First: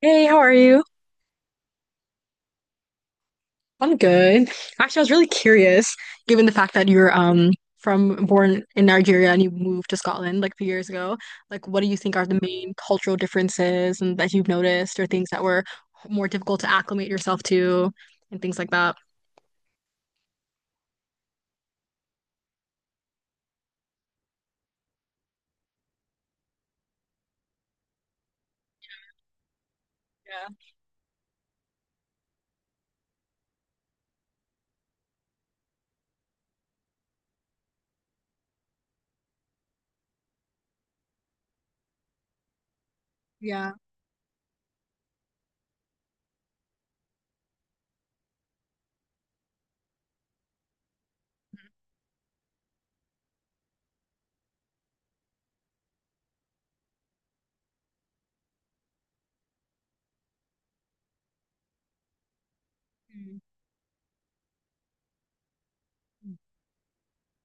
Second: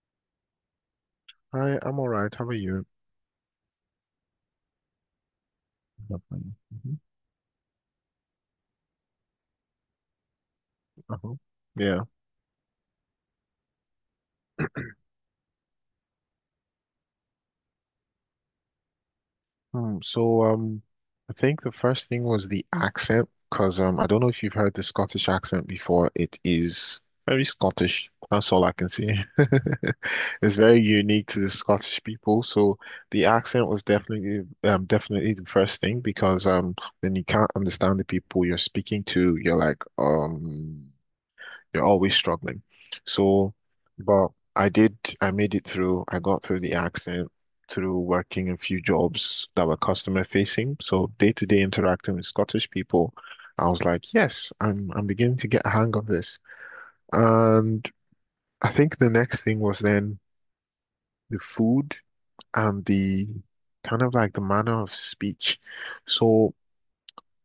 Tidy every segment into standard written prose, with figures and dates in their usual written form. Hey, how are you? Hi, I'm all right. How are you? I'm good. Actually, I was really curious, Lovely. given the fact that Mhm. you're from born in Nigeria and you moved to Scotland like a few years ago. Uh-huh. Like, what do you Yeah. think are the main cultural differences and that you've noticed, or things that were more difficult to acclimate yourself to, and things like that? So I think the first thing was the accent, because I don't know if you've heard the Scottish accent before. It is very Scottish. That's all I can say. Yeah. It's very unique to the Scottish people. So the accent was definitely definitely the first thing because when you can't understand the people you're speaking to, you're like. You're always struggling. So, Yeah. but I did, I made it through. I got through the accident through working a few jobs that were customer facing. So day-to-day interacting with Scottish people, I was like, yes, I'm beginning to get a hang of this. And I think the next thing was then the food and the Mm, kind of like the manner of speech. So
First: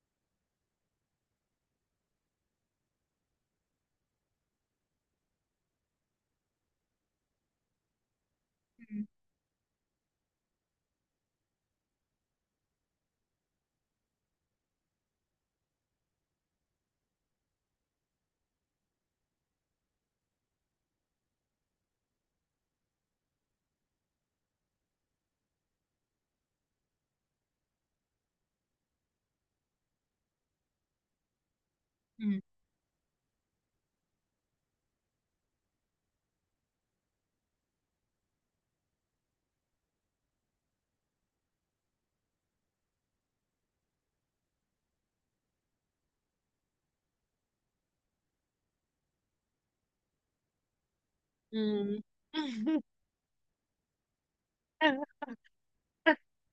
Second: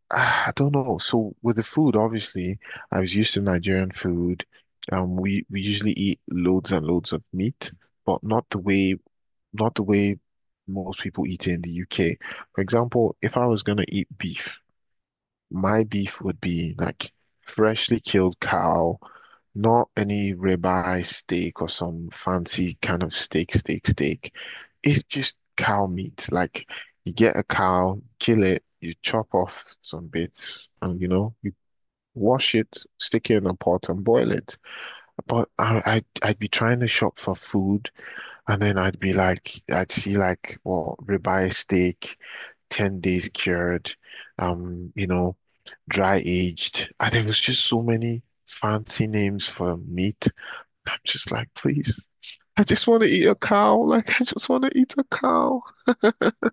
I don't know. So with the food, obviously, I was used to Nigerian food. We usually eat loads and loads of meat, but not the way most people eat it in the UK. For example, if I was gonna eat beef, my beef would be like freshly killed cow, not any ribeye steak or some fancy kind of steak, steak. It's just cow meat. Like you get a cow, kill it, you chop off some bits, and you know, you mm, wash it, stick it in a pot and boil it. But I'd be trying to shop for food, and then I'd be like, I'd see like, well, ribeye steak, 10 days cured, you know, dry aged. And there was just so many fancy names for meat. I'm just like, mm, please. I mm. just want to eat a cow. Like, I just want to eat a cow.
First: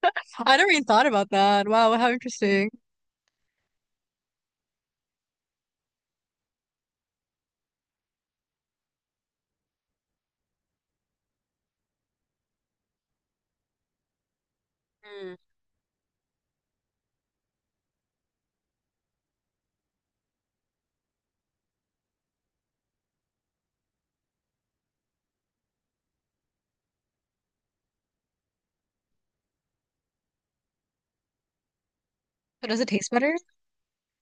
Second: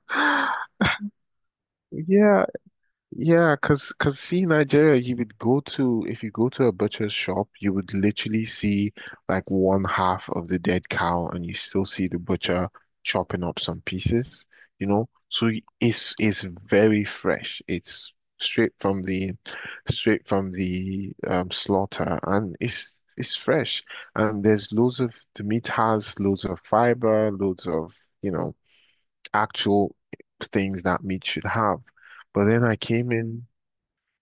I never even thought about that. Wow, how Yeah. interesting. Yeah, cause see Nigeria, you would go to if you go to a butcher's shop, you would literally see like one half of the dead cow, and you still see the butcher chopping up some pieces, you know. Mm. So it's very fresh. It's straight from the straight from the slaughter, and it's fresh. And the meat has loads of fiber, loads of you know actual things that meat should have. But then So I does it taste came better? in.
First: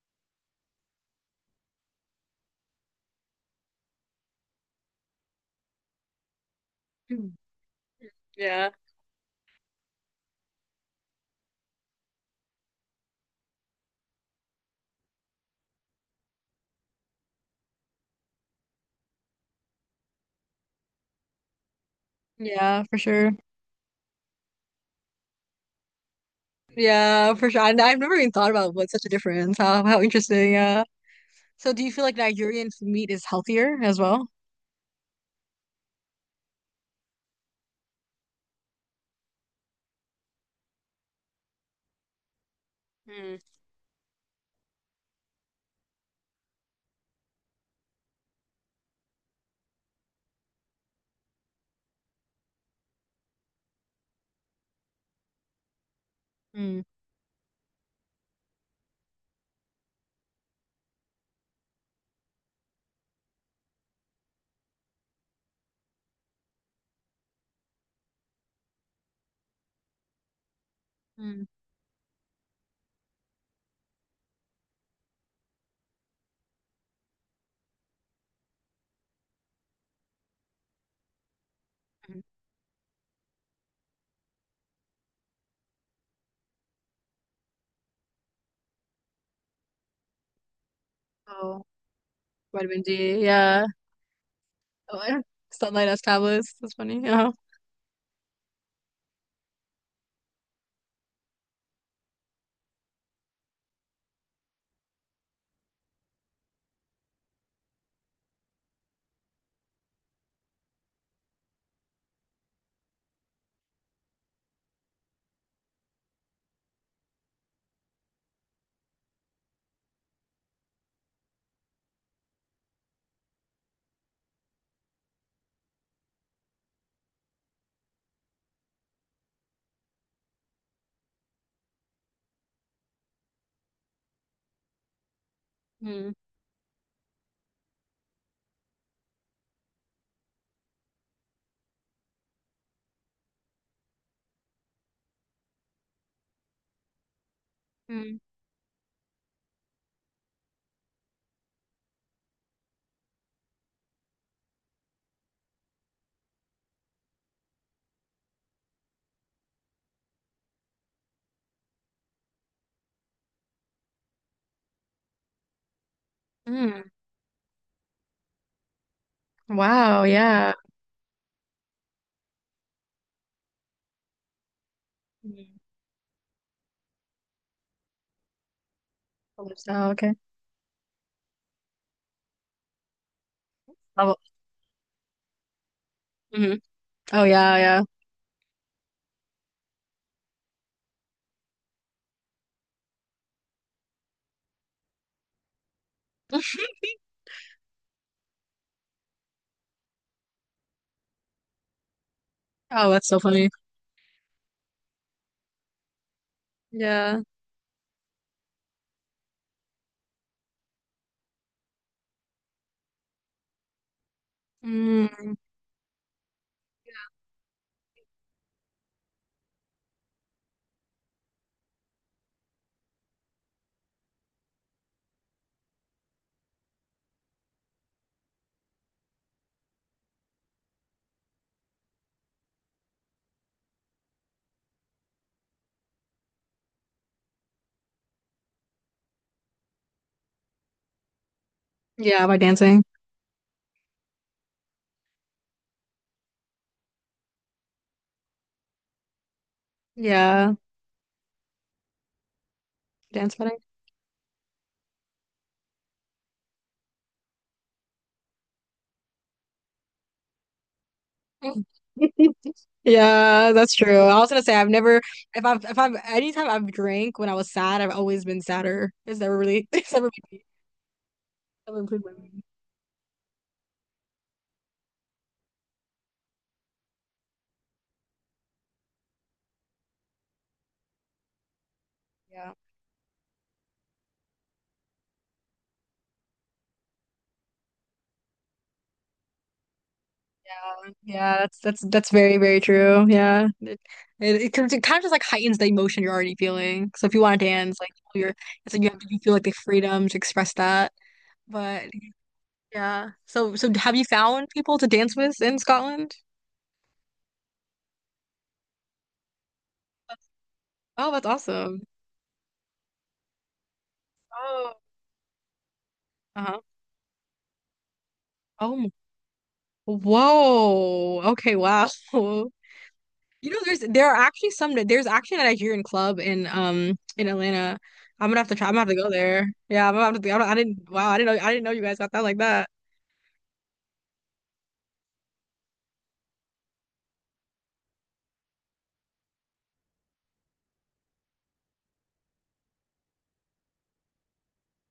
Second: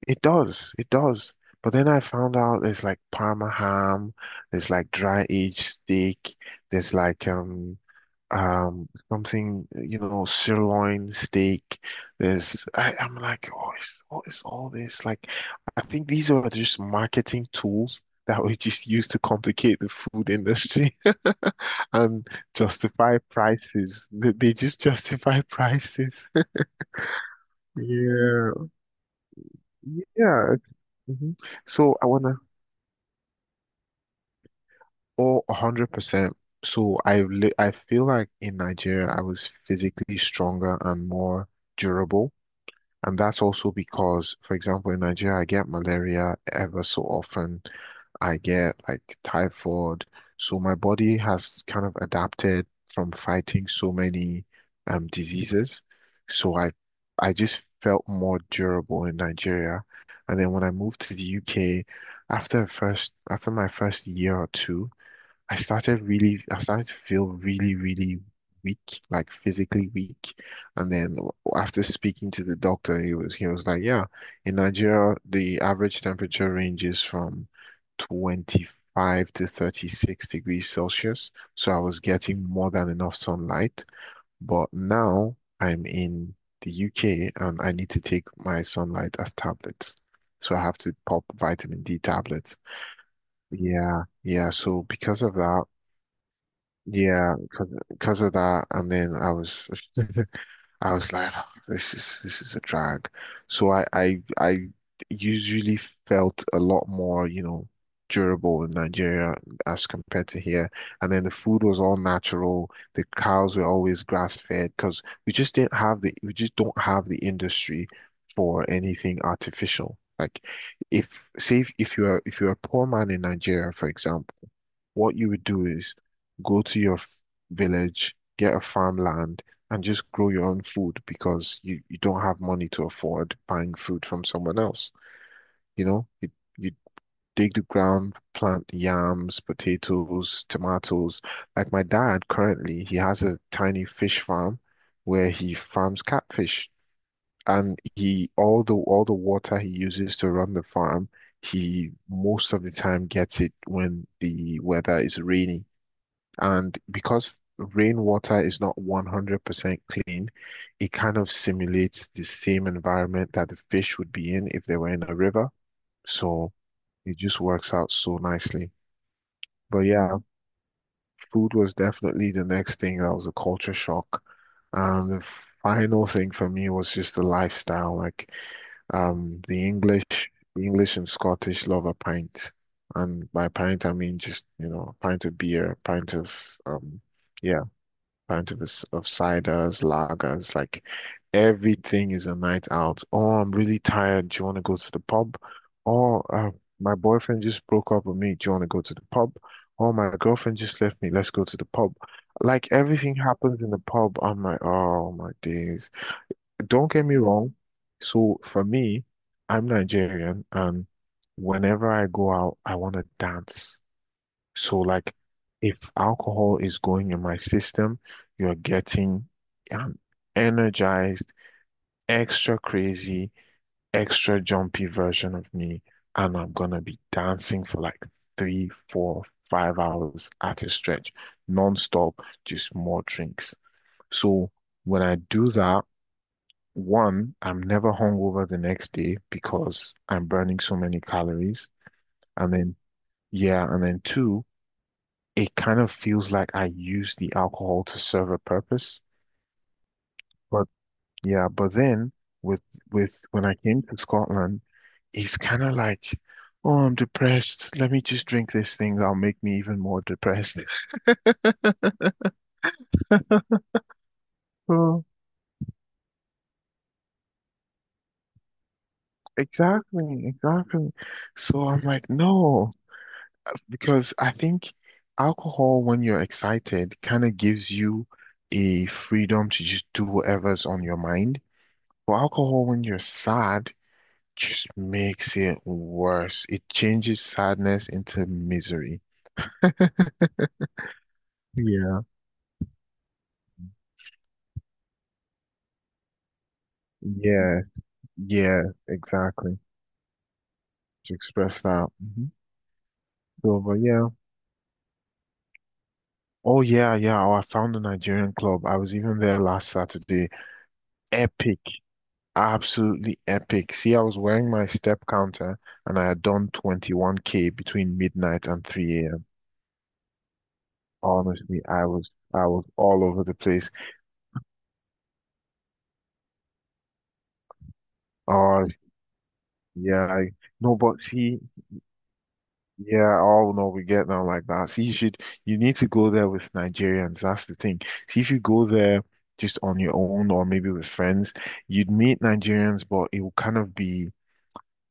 It does, it does. But then I found out there's like Parma ham, there's like dry aged steak, there's like Mm. Yeah. Something, you know, sirloin steak. I'm like, oh, is, what is all this? Like, I think these are just marketing tools that we just use to complicate the food industry and Yeah, for justify sure. prices. They just justify prices. Yeah, for sure. And I've never even thought Yeah, about what such a difference. How interesting. yeah. Yeah. Mhm. So do you So feel I like when I Nigerian f- meat is healthier as well? Oh, 100%. I feel like in Nigeria I was physically stronger and more durable. And Mm. that's also because, for example, in Nigeria I get malaria ever so often. I get like typhoid. So my body has kind of adapted from fighting so many diseases. So I Mm. I just felt more durable in Nigeria. And then when I moved to the UK, after my first year or two. I started to feel really, really weak, like physically weak. And then Mm. after speaking to the doctor, he was like, yeah, in Nigeria, the average temperature ranges from 25 to 36 degrees Celsius. So I was Mm. getting more than enough sunlight. But now I'm in the UK and I need to take my sunlight as tablets. So I have to pop Oh, vitamin D tablets. vitamin D. Yeah. Yeah, yeah. So Oh, because I- of that, Sunlight as tablets. That's funny. Yeah. yeah, and then I was, I was like, "Oh, this is a drag." So I usually felt a lot more, you know, durable in Nigeria as compared to here. And then the food was all natural. The cows were always grass fed because we just don't have the industry for anything artificial. Like if you're a poor man in Nigeria, for example. What you would do is go to your village, get a farmland, and just grow your own food because you don't have money to afford buying food from someone else. You know, Mm. You dig the ground, plant yams, potatoes, tomatoes. Like my dad currently, he has a tiny fish farm where he farms catfish. And Mm. he all the water he uses to run the farm, he most of the time gets it when the weather is rainy. And because rainwater is not 100% clean, it kind of simulates the same environment that the fish would be in if they were in a river. So Mm. it just works out so nicely. But Wow. yeah, Yeah. food was definitely the next thing that was a culture shock. And the Mm. final thing for me was just the lifestyle. Like um, Oh, the lifestyle, English, okay. the English and Scottish love a pint. And by pint, I Oh, mean just, you know, a pint of beer, a pint of mm. um, Oh, yeah. yeah, Yeah. pint of, of ciders, lagers, like everything is a night out. Oh, I'm really tired. Do you want to go to the pub? Oh, my boyfriend just broke up with me. Do you want to go to the pub? Oh, my girlfriend just left me. Let's go to the pub. Like Oh, that's everything so funny. happens in the pub. I'm like, oh my days. Don't get me Yeah. wrong. So for me, I'm Nigerian, and whenever I go out, I want to dance. So like Mm. if alcohol is going in my system, you're getting an energized, extra crazy, extra jumpy version of me. And I'm gonna be dancing for like three, four, 5 hours at a stretch, non-stop, just more drinks. So when I do that, one, I'm never hungover the next day because I'm burning so many calories. Yeah. By And then dancing. yeah, and then two, it kind of feels like I use the alcohol to serve a purpose. Yeah. But yeah, but then with with Dance when I came to Scotland, it's kind of like, oh, I'm depressed. Let me just drink this thing that'll make me even more depressed. wedding. Yeah, that's true. I was gonna say I've never So if I've if I've anytime I've drank when I was sad, I've always been sadder. It's never really it's never exactly, made exactly. So never I'm improved like, my mood. no, because I think alcohol when you're excited kind of gives you a freedom to just do whatever's on your mind. But Yeah. alcohol when you're sad just makes it worse. It changes sadness into misery. Yeah. Yeah, that's that's Yeah, that's very, very true. Yeah. It kind of just like heightens the emotion you're already feeling. So if you want to yeah, dance, like you're yeah, it's like you have to you feel like the exactly. freedom to express that. To express But that. Mhm. yeah. So So, so but have you yeah. found people to dance with in Scotland? Oh, yeah, yeah. Oh, I found a Nigerian club. I was even there last That's- Saturday. Oh, that's Epic. awesome. Absolutely epic. See, I was wearing my Oh, step counter and I had done uh-huh. 21K between midnight and Oh, 3 a.m. whoa. Okay, Honestly, wow. I was all over the You know, place. there are actually some there's actually a Nigerian club in Atlanta. I'm gonna have to Oh, try. I'm gonna have to go there. Yeah, I'm gonna yeah, have I to. I, don't, I no, didn't. but Wow, I didn't see, know. I didn't know you guys got that like that. yeah, all know we get down like that. See, you need to go there with Nigerians. That's the thing. See, if you go there just on your own or maybe with friends, you'd meet Nigerians, but it will kind of be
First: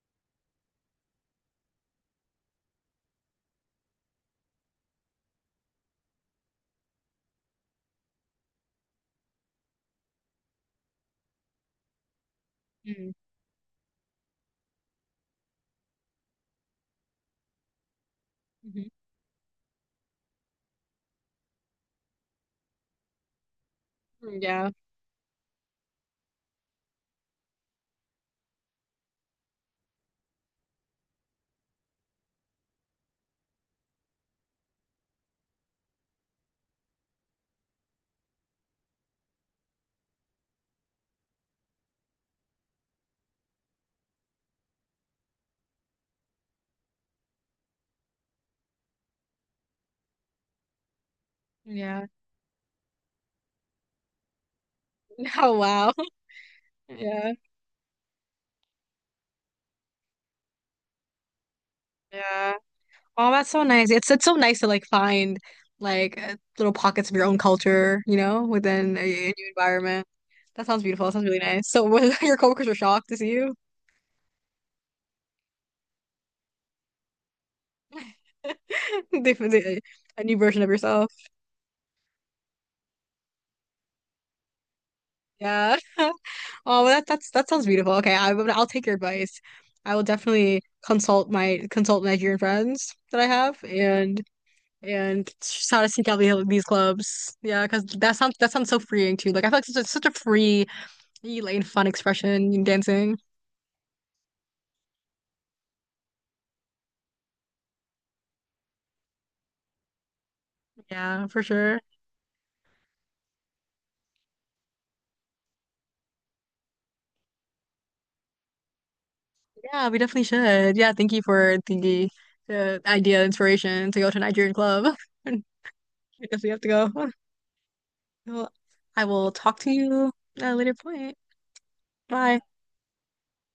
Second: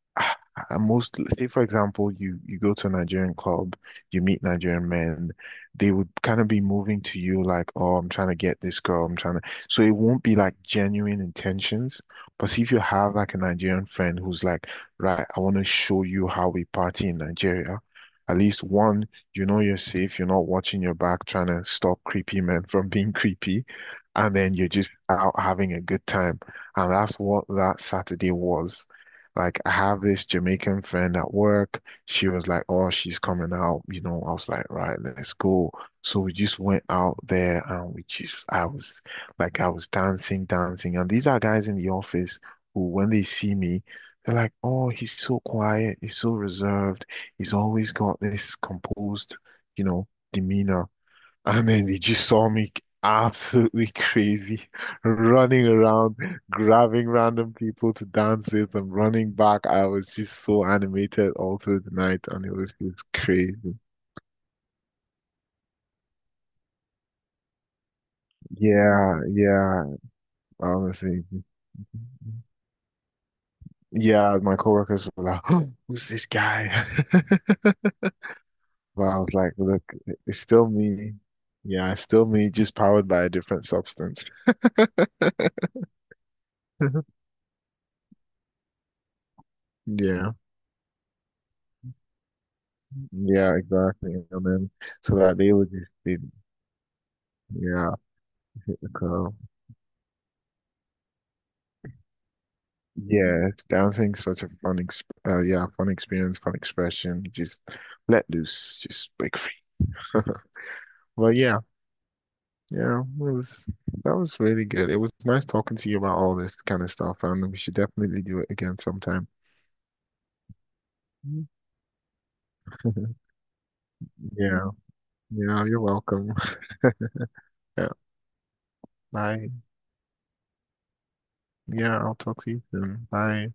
most, say for example, you go to a Nigerian club, you meet Nigerian men, they would kind of be moving to you like, oh, I'm trying to get this girl, I'm trying to so it won't be like genuine intentions. But see, if you Mm, have like a Nigerian friend who's like, right, I want to show you how we party in Nigeria, at least mhm. one, you know, you're safe, you're not watching your back trying to stop creepy men from being creepy, and Mm, then yeah, you're just out having a good time. And that's what that Saturday was like. I have this Jamaican friend at work. She was like, "Oh, she's coming out." You know, I was like, "Right, let's go." So we just went out there, and we just, I was dancing, dancing. And these are guys in the office who, when they see me, they're like, "Oh, he's so quiet. He's so reserved. He's always got this composed, you know, demeanor." And then they yeah. just saw me absolutely crazy, Oh, running wow. around, grabbing Yeah, random people to dance with and running back. I was just so animated all through the night, and yeah. it was just Oh, that's so crazy. nice. It's so nice to like find like little pockets of your own culture, you know, within Yeah, a new yeah, environment. That sounds beautiful. That honestly. sounds really nice. So, was your coworkers were shocked to see you? Yeah, my coworkers were like, who's this guy? But I was like, Definitely look, a new it's version still of yourself. me. Yeah, it's still me, just powered by a different substance. Yeah. Oh, well, that that's that sounds beautiful. Okay, I'll take your advice. I will Yeah, definitely consult Nigerian friends that I yeah, have exactly. And then so and that they would just how just to seek they, out these clubs. Yeah, because yeah, that sounds so freeing too. cool. Like I feel like such a free, and fun expression in dancing. Yeah, it's dancing such a fun ex yeah, fun experience, fun expression. Just let loose, just break free. Yeah, But for yeah, sure. yeah, it was that was really good. It was nice talking to you about all this kind of stuff, and we should definitely do it again sometime. Yeah, we definitely should. Yeah, thank you Mm. for the idea, inspiration to go to a Nigerian Yeah, club. I yeah, you're welcome. guess we have to go. Yeah, Well, I will talk bye. to you at a later point. Yeah, I'll Bye. talk to you soon. Bye.